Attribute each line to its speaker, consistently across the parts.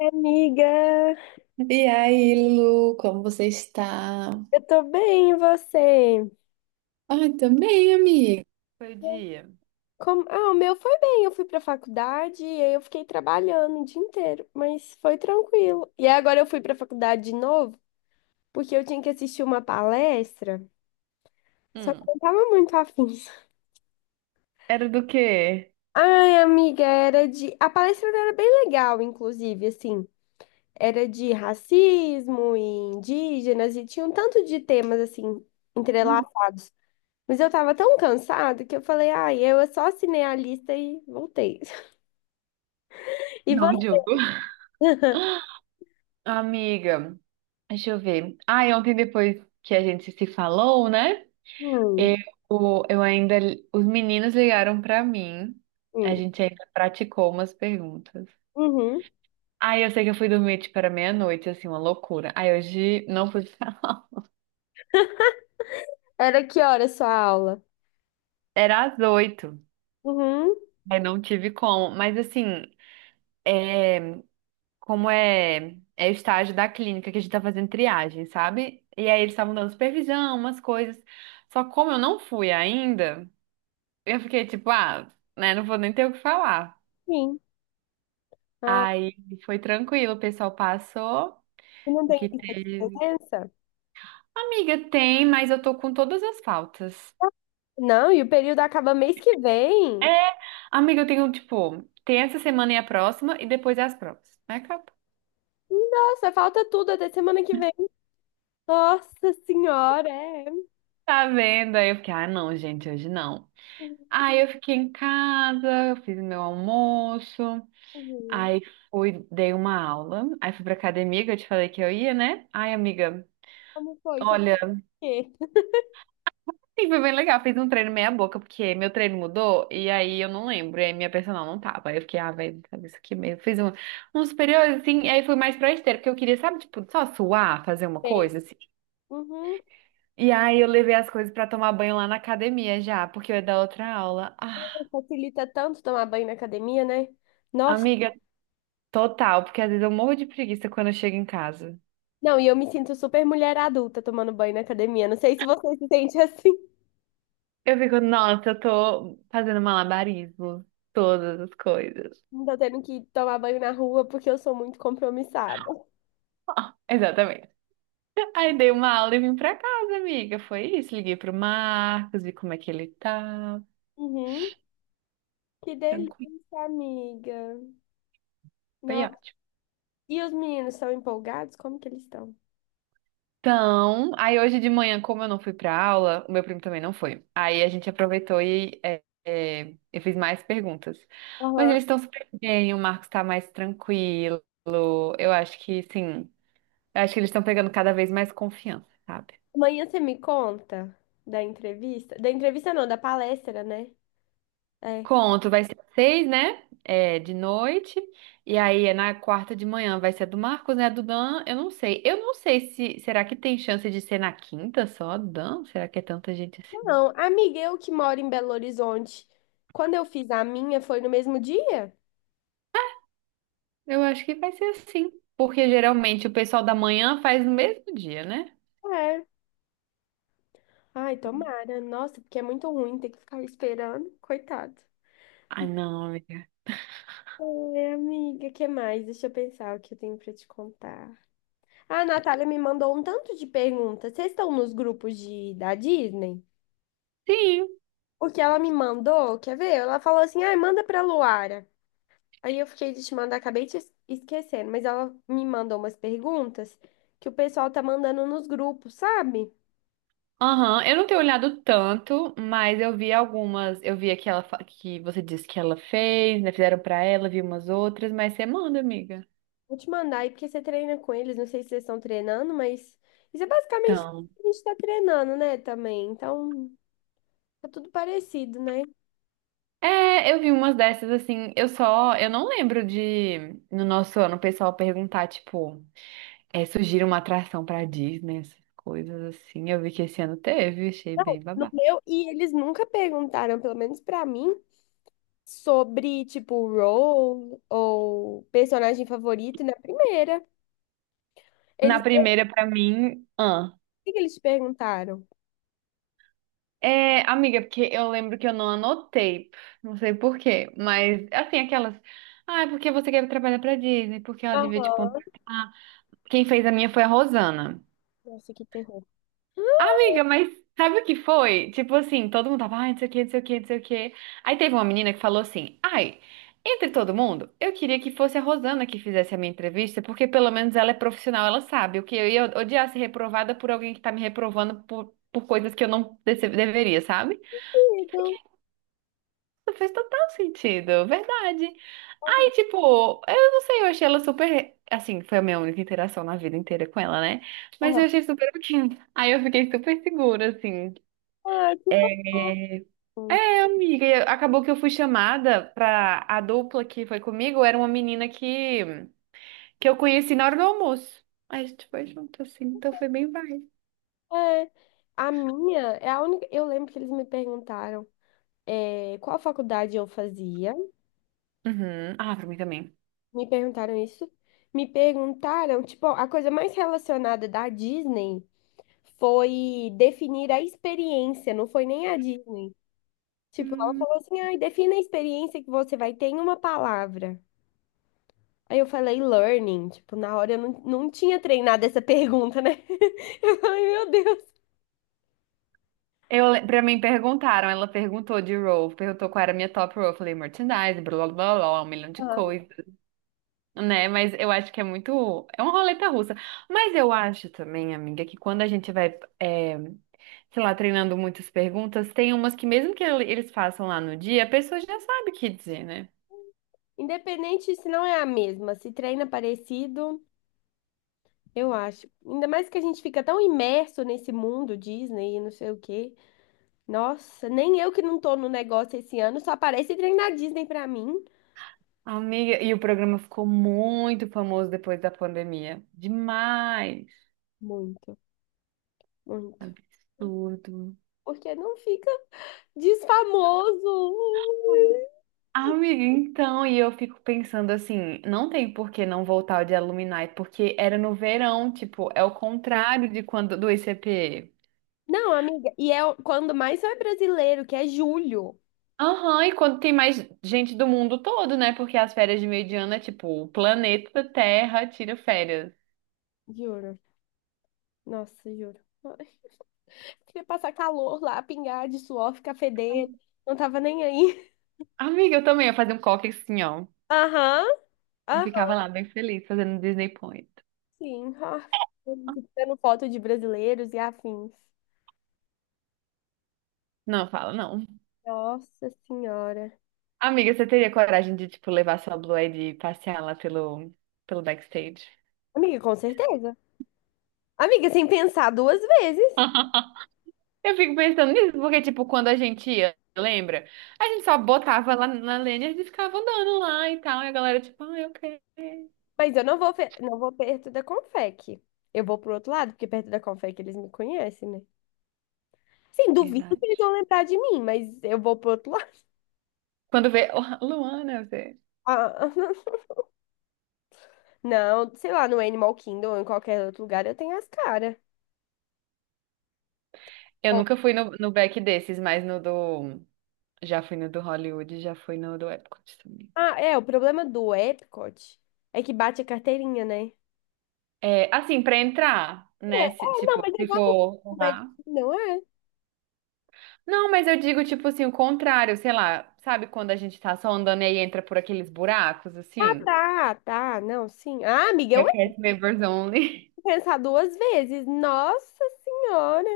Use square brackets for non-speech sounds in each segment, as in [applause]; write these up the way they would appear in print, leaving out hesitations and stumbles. Speaker 1: Amiga,
Speaker 2: E aí, Lu, como você está?
Speaker 1: eu tô bem, e você?
Speaker 2: Ai, também, amiga. Foi dia.
Speaker 1: Como... Ah, o meu foi bem, eu fui pra faculdade e aí eu fiquei trabalhando o dia inteiro, mas foi tranquilo. E aí agora eu fui pra faculdade de novo, porque eu tinha que assistir uma palestra, só que eu
Speaker 2: Hum.
Speaker 1: não tava muito afim.
Speaker 2: Era do quê?
Speaker 1: [laughs] Ai, amiga, era de... A palestra era bem legal, inclusive, assim, era de racismo e indígenas e tinha um tanto de temas, assim,
Speaker 2: Hum.
Speaker 1: entrelaçados. Mas eu tava tão cansada que eu falei, ai, eu só assinei a lista e voltei. [laughs] E
Speaker 2: Não,
Speaker 1: você?
Speaker 2: Diogo. Amiga, deixa eu ver. Ah, e ontem depois que a gente se falou, né?
Speaker 1: Hum,
Speaker 2: Eu ainda. Os meninos ligaram pra mim. A
Speaker 1: hum,
Speaker 2: gente ainda praticou umas perguntas.
Speaker 1: uhum.
Speaker 2: Aí eu sei que eu fui dormir tipo era meia-noite, assim, uma loucura. Aí hoje não pude [laughs] falar.
Speaker 1: Era que hora a sua aula?
Speaker 2: Era às oito.
Speaker 1: Uhum,
Speaker 2: Aí não tive como. Mas assim, é. Como é, o estágio da clínica que a gente tá fazendo triagem, sabe? E aí eles estavam dando supervisão, umas coisas. Só como eu não fui ainda, eu fiquei tipo, ah, né, não vou nem ter o que falar.
Speaker 1: sim. Ah,
Speaker 2: Aí foi tranquilo, o pessoal passou,
Speaker 1: e não
Speaker 2: o
Speaker 1: tem
Speaker 2: que
Speaker 1: lista de
Speaker 2: teve.
Speaker 1: presença?
Speaker 2: Amiga, tem, mas eu tô com todas as faltas.
Speaker 1: Não, e o período acaba mês que
Speaker 2: É,
Speaker 1: vem?
Speaker 2: amiga, eu tenho, tipo, tem essa semana e a próxima, e depois é as provas. Aí acabou.
Speaker 1: Nossa, falta tudo até semana que vem. Nossa senhora, é.
Speaker 2: Tá vendo? Aí eu fiquei, ah, não, gente, hoje não. Aí eu fiquei em casa, eu fiz meu almoço,
Speaker 1: Uhum.
Speaker 2: aí fui, dei uma aula, aí fui pra academia, que eu te falei que eu ia, né? Ai, amiga,
Speaker 1: Como foi? Isso
Speaker 2: olha,
Speaker 1: aqui?
Speaker 2: sim, foi bem legal, fiz um treino meia boca, porque meu treino mudou, e aí eu não lembro, e aí minha personal não tava, aí eu fiquei, ah, velho, sabe isso aqui mesmo, fiz um, um superior, assim, e aí fui mais pra esteira, porque eu queria, sabe, tipo, só suar, fazer uma
Speaker 1: Bem,
Speaker 2: coisa, assim.
Speaker 1: uhum.
Speaker 2: E aí eu levei as coisas pra tomar banho lá na academia já, porque eu ia dar outra aula. Ah,
Speaker 1: Facilita tanto tomar banho na academia, né? Nossa.
Speaker 2: amiga, total, porque às vezes eu morro de preguiça quando eu chego em casa.
Speaker 1: Não, e eu me sinto super mulher adulta tomando banho na academia. Não sei se você se sente [laughs] assim.
Speaker 2: Eu fico, nossa, eu tô fazendo malabarismo, todas as coisas.
Speaker 1: Não tô tendo que tomar banho na rua porque eu sou muito compromissada.
Speaker 2: Exatamente. [laughs] Aí dei uma aula e vim pra casa, amiga. Foi isso. Liguei pro Marcos, vi como é que ele tá.
Speaker 1: Uhum. Que
Speaker 2: Tranquilo.
Speaker 1: delícia, amiga.
Speaker 2: Foi
Speaker 1: Nossa.
Speaker 2: ótimo.
Speaker 1: E os meninos são empolgados? Como que eles estão?
Speaker 2: Então, aí hoje de manhã, como eu não fui pra aula, o meu primo também não foi. Aí a gente aproveitou e eu fiz mais perguntas. Mas
Speaker 1: Aham.
Speaker 2: eles estão super bem, o Marcos tá mais tranquilo. Eu acho que sim. Eu acho que eles estão pegando cada vez mais confiança, sabe?
Speaker 1: Amanhã você me conta da entrevista? Da entrevista não, da palestra, né? É.
Speaker 2: Conto, vai ser seis, né? É, de noite. E aí é na quarta de manhã vai ser a do Marcos, né? A do Dan, eu não sei. Eu não sei se. Será que tem chance de ser na quinta só, a do Dan? Será que é tanta gente assim?
Speaker 1: Não, amiga, eu que moro em Belo Horizonte. Quando eu fiz a minha, foi no mesmo dia?
Speaker 2: Eu acho que vai ser assim. Porque geralmente o pessoal da manhã faz no mesmo dia, né?
Speaker 1: É. Ai, tomara. Nossa, porque é muito ruim ter que ficar esperando. Coitado.
Speaker 2: Ai, não, amiga.
Speaker 1: Oi, amiga, que mais? Deixa eu pensar o que eu tenho pra te contar. A Natália me mandou um tanto de perguntas. Vocês estão nos grupos de, da Disney?
Speaker 2: Sim.
Speaker 1: O que ela me mandou, quer ver? Ela falou assim, ai, manda pra Luara. Aí eu fiquei de te mandar, acabei te esquecendo. Mas ela me mandou umas perguntas que o pessoal tá mandando nos grupos, sabe?
Speaker 2: Aham, eu não tenho olhado tanto, mas eu vi algumas. Eu vi aquela que você disse que ela fez, né? Fizeram pra ela, vi umas outras, mas você manda, amiga.
Speaker 1: Vou te mandar aí, porque você treina com eles, não sei se vocês estão treinando, mas isso é basicamente o
Speaker 2: Então.
Speaker 1: que a gente tá treinando, né, também. Então, tá tudo parecido, né?
Speaker 2: É, eu vi umas dessas assim. Eu só. Eu não lembro de, no nosso ano, o pessoal perguntar, tipo, é, sugira uma atração pra Disney, essas coisas assim. Eu vi que esse ano teve, achei
Speaker 1: Não,
Speaker 2: bem
Speaker 1: no
Speaker 2: babá.
Speaker 1: meu, e eles nunca perguntaram, pelo menos pra mim, sobre, tipo, role ou personagem favorito na primeira.
Speaker 2: Na
Speaker 1: Eles, o
Speaker 2: primeira, pra mim.
Speaker 1: que que eles te perguntaram?
Speaker 2: É, amiga, porque eu lembro que eu não anotei, não sei por quê, mas assim, aquelas. Ah, é porque você quer trabalhar pra Disney, porque ela devia te
Speaker 1: Aham.
Speaker 2: contratar. Quem fez a minha foi a Rosana.
Speaker 1: Nossa, que terror.
Speaker 2: Amiga, mas sabe o que foi? Tipo assim, todo mundo tava, ai, não sei o que, não sei o que, não sei o que. Aí teve uma menina que falou assim: ai, entre todo mundo, eu queria que fosse a Rosana que fizesse a minha entrevista, porque pelo menos ela é profissional, ela sabe. O que eu ia odiar ser reprovada por alguém que tá me reprovando por coisas que eu não deveria, sabe?
Speaker 1: Querido.
Speaker 2: Fez total sentido, verdade. Aí, tipo, eu não sei, eu achei ela super. Assim, foi a minha única interação na vida inteira com ela, né? Mas
Speaker 1: Aham.
Speaker 2: eu achei super ok. Aí eu fiquei super segura, assim.
Speaker 1: Ah, que
Speaker 2: É,
Speaker 1: bom.
Speaker 2: amiga, e acabou que eu fui chamada pra a dupla que foi comigo, era uma menina que eu conheci na hora do almoço. Aí a gente foi junto, assim, então foi bem vibe.
Speaker 1: É, a minha é a única. Eu lembro que eles me perguntaram. É, qual faculdade eu fazia.
Speaker 2: Uhum. Ah, pra mim também.
Speaker 1: Me perguntaram isso. Me perguntaram, tipo, a coisa mais relacionada da Disney foi definir a experiência, não foi nem a Disney. Tipo, ela
Speaker 2: Hum.
Speaker 1: falou assim, ai, defina a experiência que você vai ter em uma palavra. Aí eu falei learning, tipo, na hora eu não tinha treinado essa pergunta, né? [laughs] Eu falei, meu Deus.
Speaker 2: Eu, pra mim perguntaram, ela perguntou de role, perguntou qual era a minha top role. Eu falei merchandise, blá blá blá, blá, um milhão de
Speaker 1: Aham.
Speaker 2: coisas. Né, mas eu acho que é muito. É uma roleta russa. Mas eu acho também, amiga, que quando a gente vai, é, sei lá, treinando muitas perguntas, tem umas que, mesmo que eles façam lá no dia, a pessoa já sabe o que dizer, né?
Speaker 1: Independente se não é a mesma, se treina parecido, eu acho. Ainda mais que a gente fica tão imerso nesse mundo Disney e não sei o quê. Nossa, nem eu que não tô no negócio esse ano, só aparece trem na Disney pra mim.
Speaker 2: Amiga, e o programa ficou muito famoso depois da pandemia. Demais.
Speaker 1: Muito, muito.
Speaker 2: Absurdo.
Speaker 1: Porque não fica [laughs] desfamoso.
Speaker 2: Amiga, então, e eu fico pensando assim, não tem por que não voltar o de Alumni, porque era no verão, tipo, é o contrário de quando do ICP.
Speaker 1: Não, amiga, e é o- quando mais só é brasileiro, que é julho.
Speaker 2: Aham, e quando tem mais gente do mundo todo, né? Porque as férias de meio de ano é tipo, o planeta Terra tira férias.
Speaker 1: Juro. Nossa, juro. Ai, queria passar calor lá, pingar de suor, ficar fedendo. Não tava nem aí.
Speaker 2: Amiga, eu também ia fazer um coque assim, ó.
Speaker 1: Aham.
Speaker 2: E ficava lá bem feliz fazendo Disney Point.
Speaker 1: Sim, [laughs] ah, tirando foto de brasileiros e afins.
Speaker 2: Não, fala, não.
Speaker 1: Nossa Senhora.
Speaker 2: Amiga, você teria coragem de, tipo, levar sua Blue Ed e passear lá pelo, pelo backstage?
Speaker 1: Amiga, com certeza. Amiga, sem pensar duas vezes.
Speaker 2: Eu fico pensando nisso, porque, tipo, quando a gente ia, lembra? A gente só botava lá na Lanyard e ficava andando lá e tal. E a galera, tipo, ah, eu quero.
Speaker 1: Mas eu não vou, não vou perto da Confec. Eu vou pro outro lado, porque perto da Confec eles me conhecem, né? Sim, duvido que eles
Speaker 2: Verdade.
Speaker 1: vão lembrar de mim, mas eu vou pro outro lado. [laughs]
Speaker 2: Quando vê, [laughs] oh, Luana, você.
Speaker 1: Ah, [laughs] não, sei lá, no Animal Kingdom ou em qualquer outro lugar eu tenho as caras.
Speaker 2: Eu
Speaker 1: Ó,
Speaker 2: nunca fui no, no back desses, mas no do. Já fui no do Hollywood, já fui no do Epcot também.
Speaker 1: ah, é, o problema do Epcot é que bate a carteirinha, né?
Speaker 2: É, assim, pra entrar,
Speaker 1: É,
Speaker 2: né?
Speaker 1: ah, não,
Speaker 2: Tipo,
Speaker 1: mas é
Speaker 2: se
Speaker 1: igual
Speaker 2: for
Speaker 1: no Magic,
Speaker 2: lá.
Speaker 1: não é?
Speaker 2: Não, mas eu digo, tipo assim, o contrário, sei lá. Sabe quando a gente tá só andando e aí entra por aqueles buracos,
Speaker 1: Ah,
Speaker 2: assim?
Speaker 1: tá, não, sim. Ah, amiga, eu entro
Speaker 2: Request members only.
Speaker 1: pensar duas vezes. Nossa Senhora.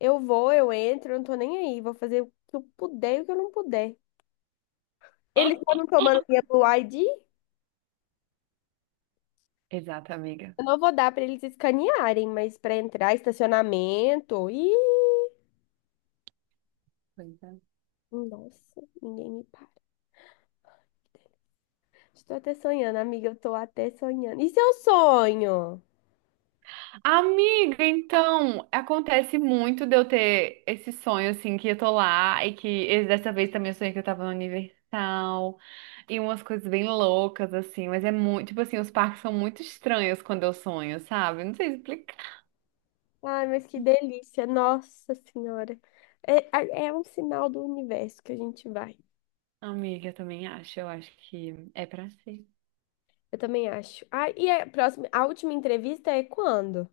Speaker 1: Eu vou, eu entro, eu não tô nem aí. Vou fazer o que eu puder e o que eu não puder. Eles estavam
Speaker 2: [laughs]
Speaker 1: tomando minha Blue ID?
Speaker 2: Exato, amiga.
Speaker 1: Eu não vou dar pra eles escanearem, mas pra entrar, estacionamento. Ih,
Speaker 2: Pois é.
Speaker 1: nossa, ninguém me para. Estou até sonhando, amiga, eu tô até sonhando. Isso é um sonho.
Speaker 2: Amiga, então, acontece muito de eu ter esse sonho, assim, que eu tô lá e que dessa vez também eu sonhei que eu tava no Universal e umas coisas bem loucas, assim, mas é muito, tipo assim, os parques são muito estranhos quando eu sonho, sabe? Não sei explicar.
Speaker 1: Ai, mas que delícia, nossa senhora. É, é um sinal do universo que a gente vai.
Speaker 2: Amiga, eu também acho, eu acho que é pra ser.
Speaker 1: Eu também acho. Ah, e a próxima, a última entrevista é quando?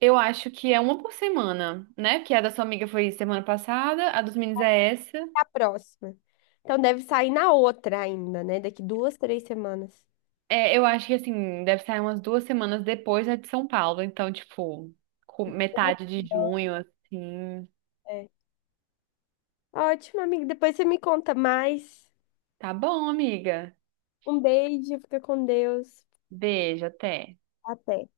Speaker 2: Eu acho que é uma por semana, né? Que a da sua amiga foi semana passada, a dos meninos é essa.
Speaker 1: É a próxima. Então deve sair na outra ainda, né? Daqui duas, três semanas.
Speaker 2: É, eu acho que assim, deve sair umas duas semanas depois, né, de São Paulo. Então, tipo, com metade de junho, assim.
Speaker 1: É. Ótimo, amigo. Depois você me conta mais.
Speaker 2: Tá bom, amiga.
Speaker 1: Um beijo, fica com Deus.
Speaker 2: Beijo, até.
Speaker 1: Até.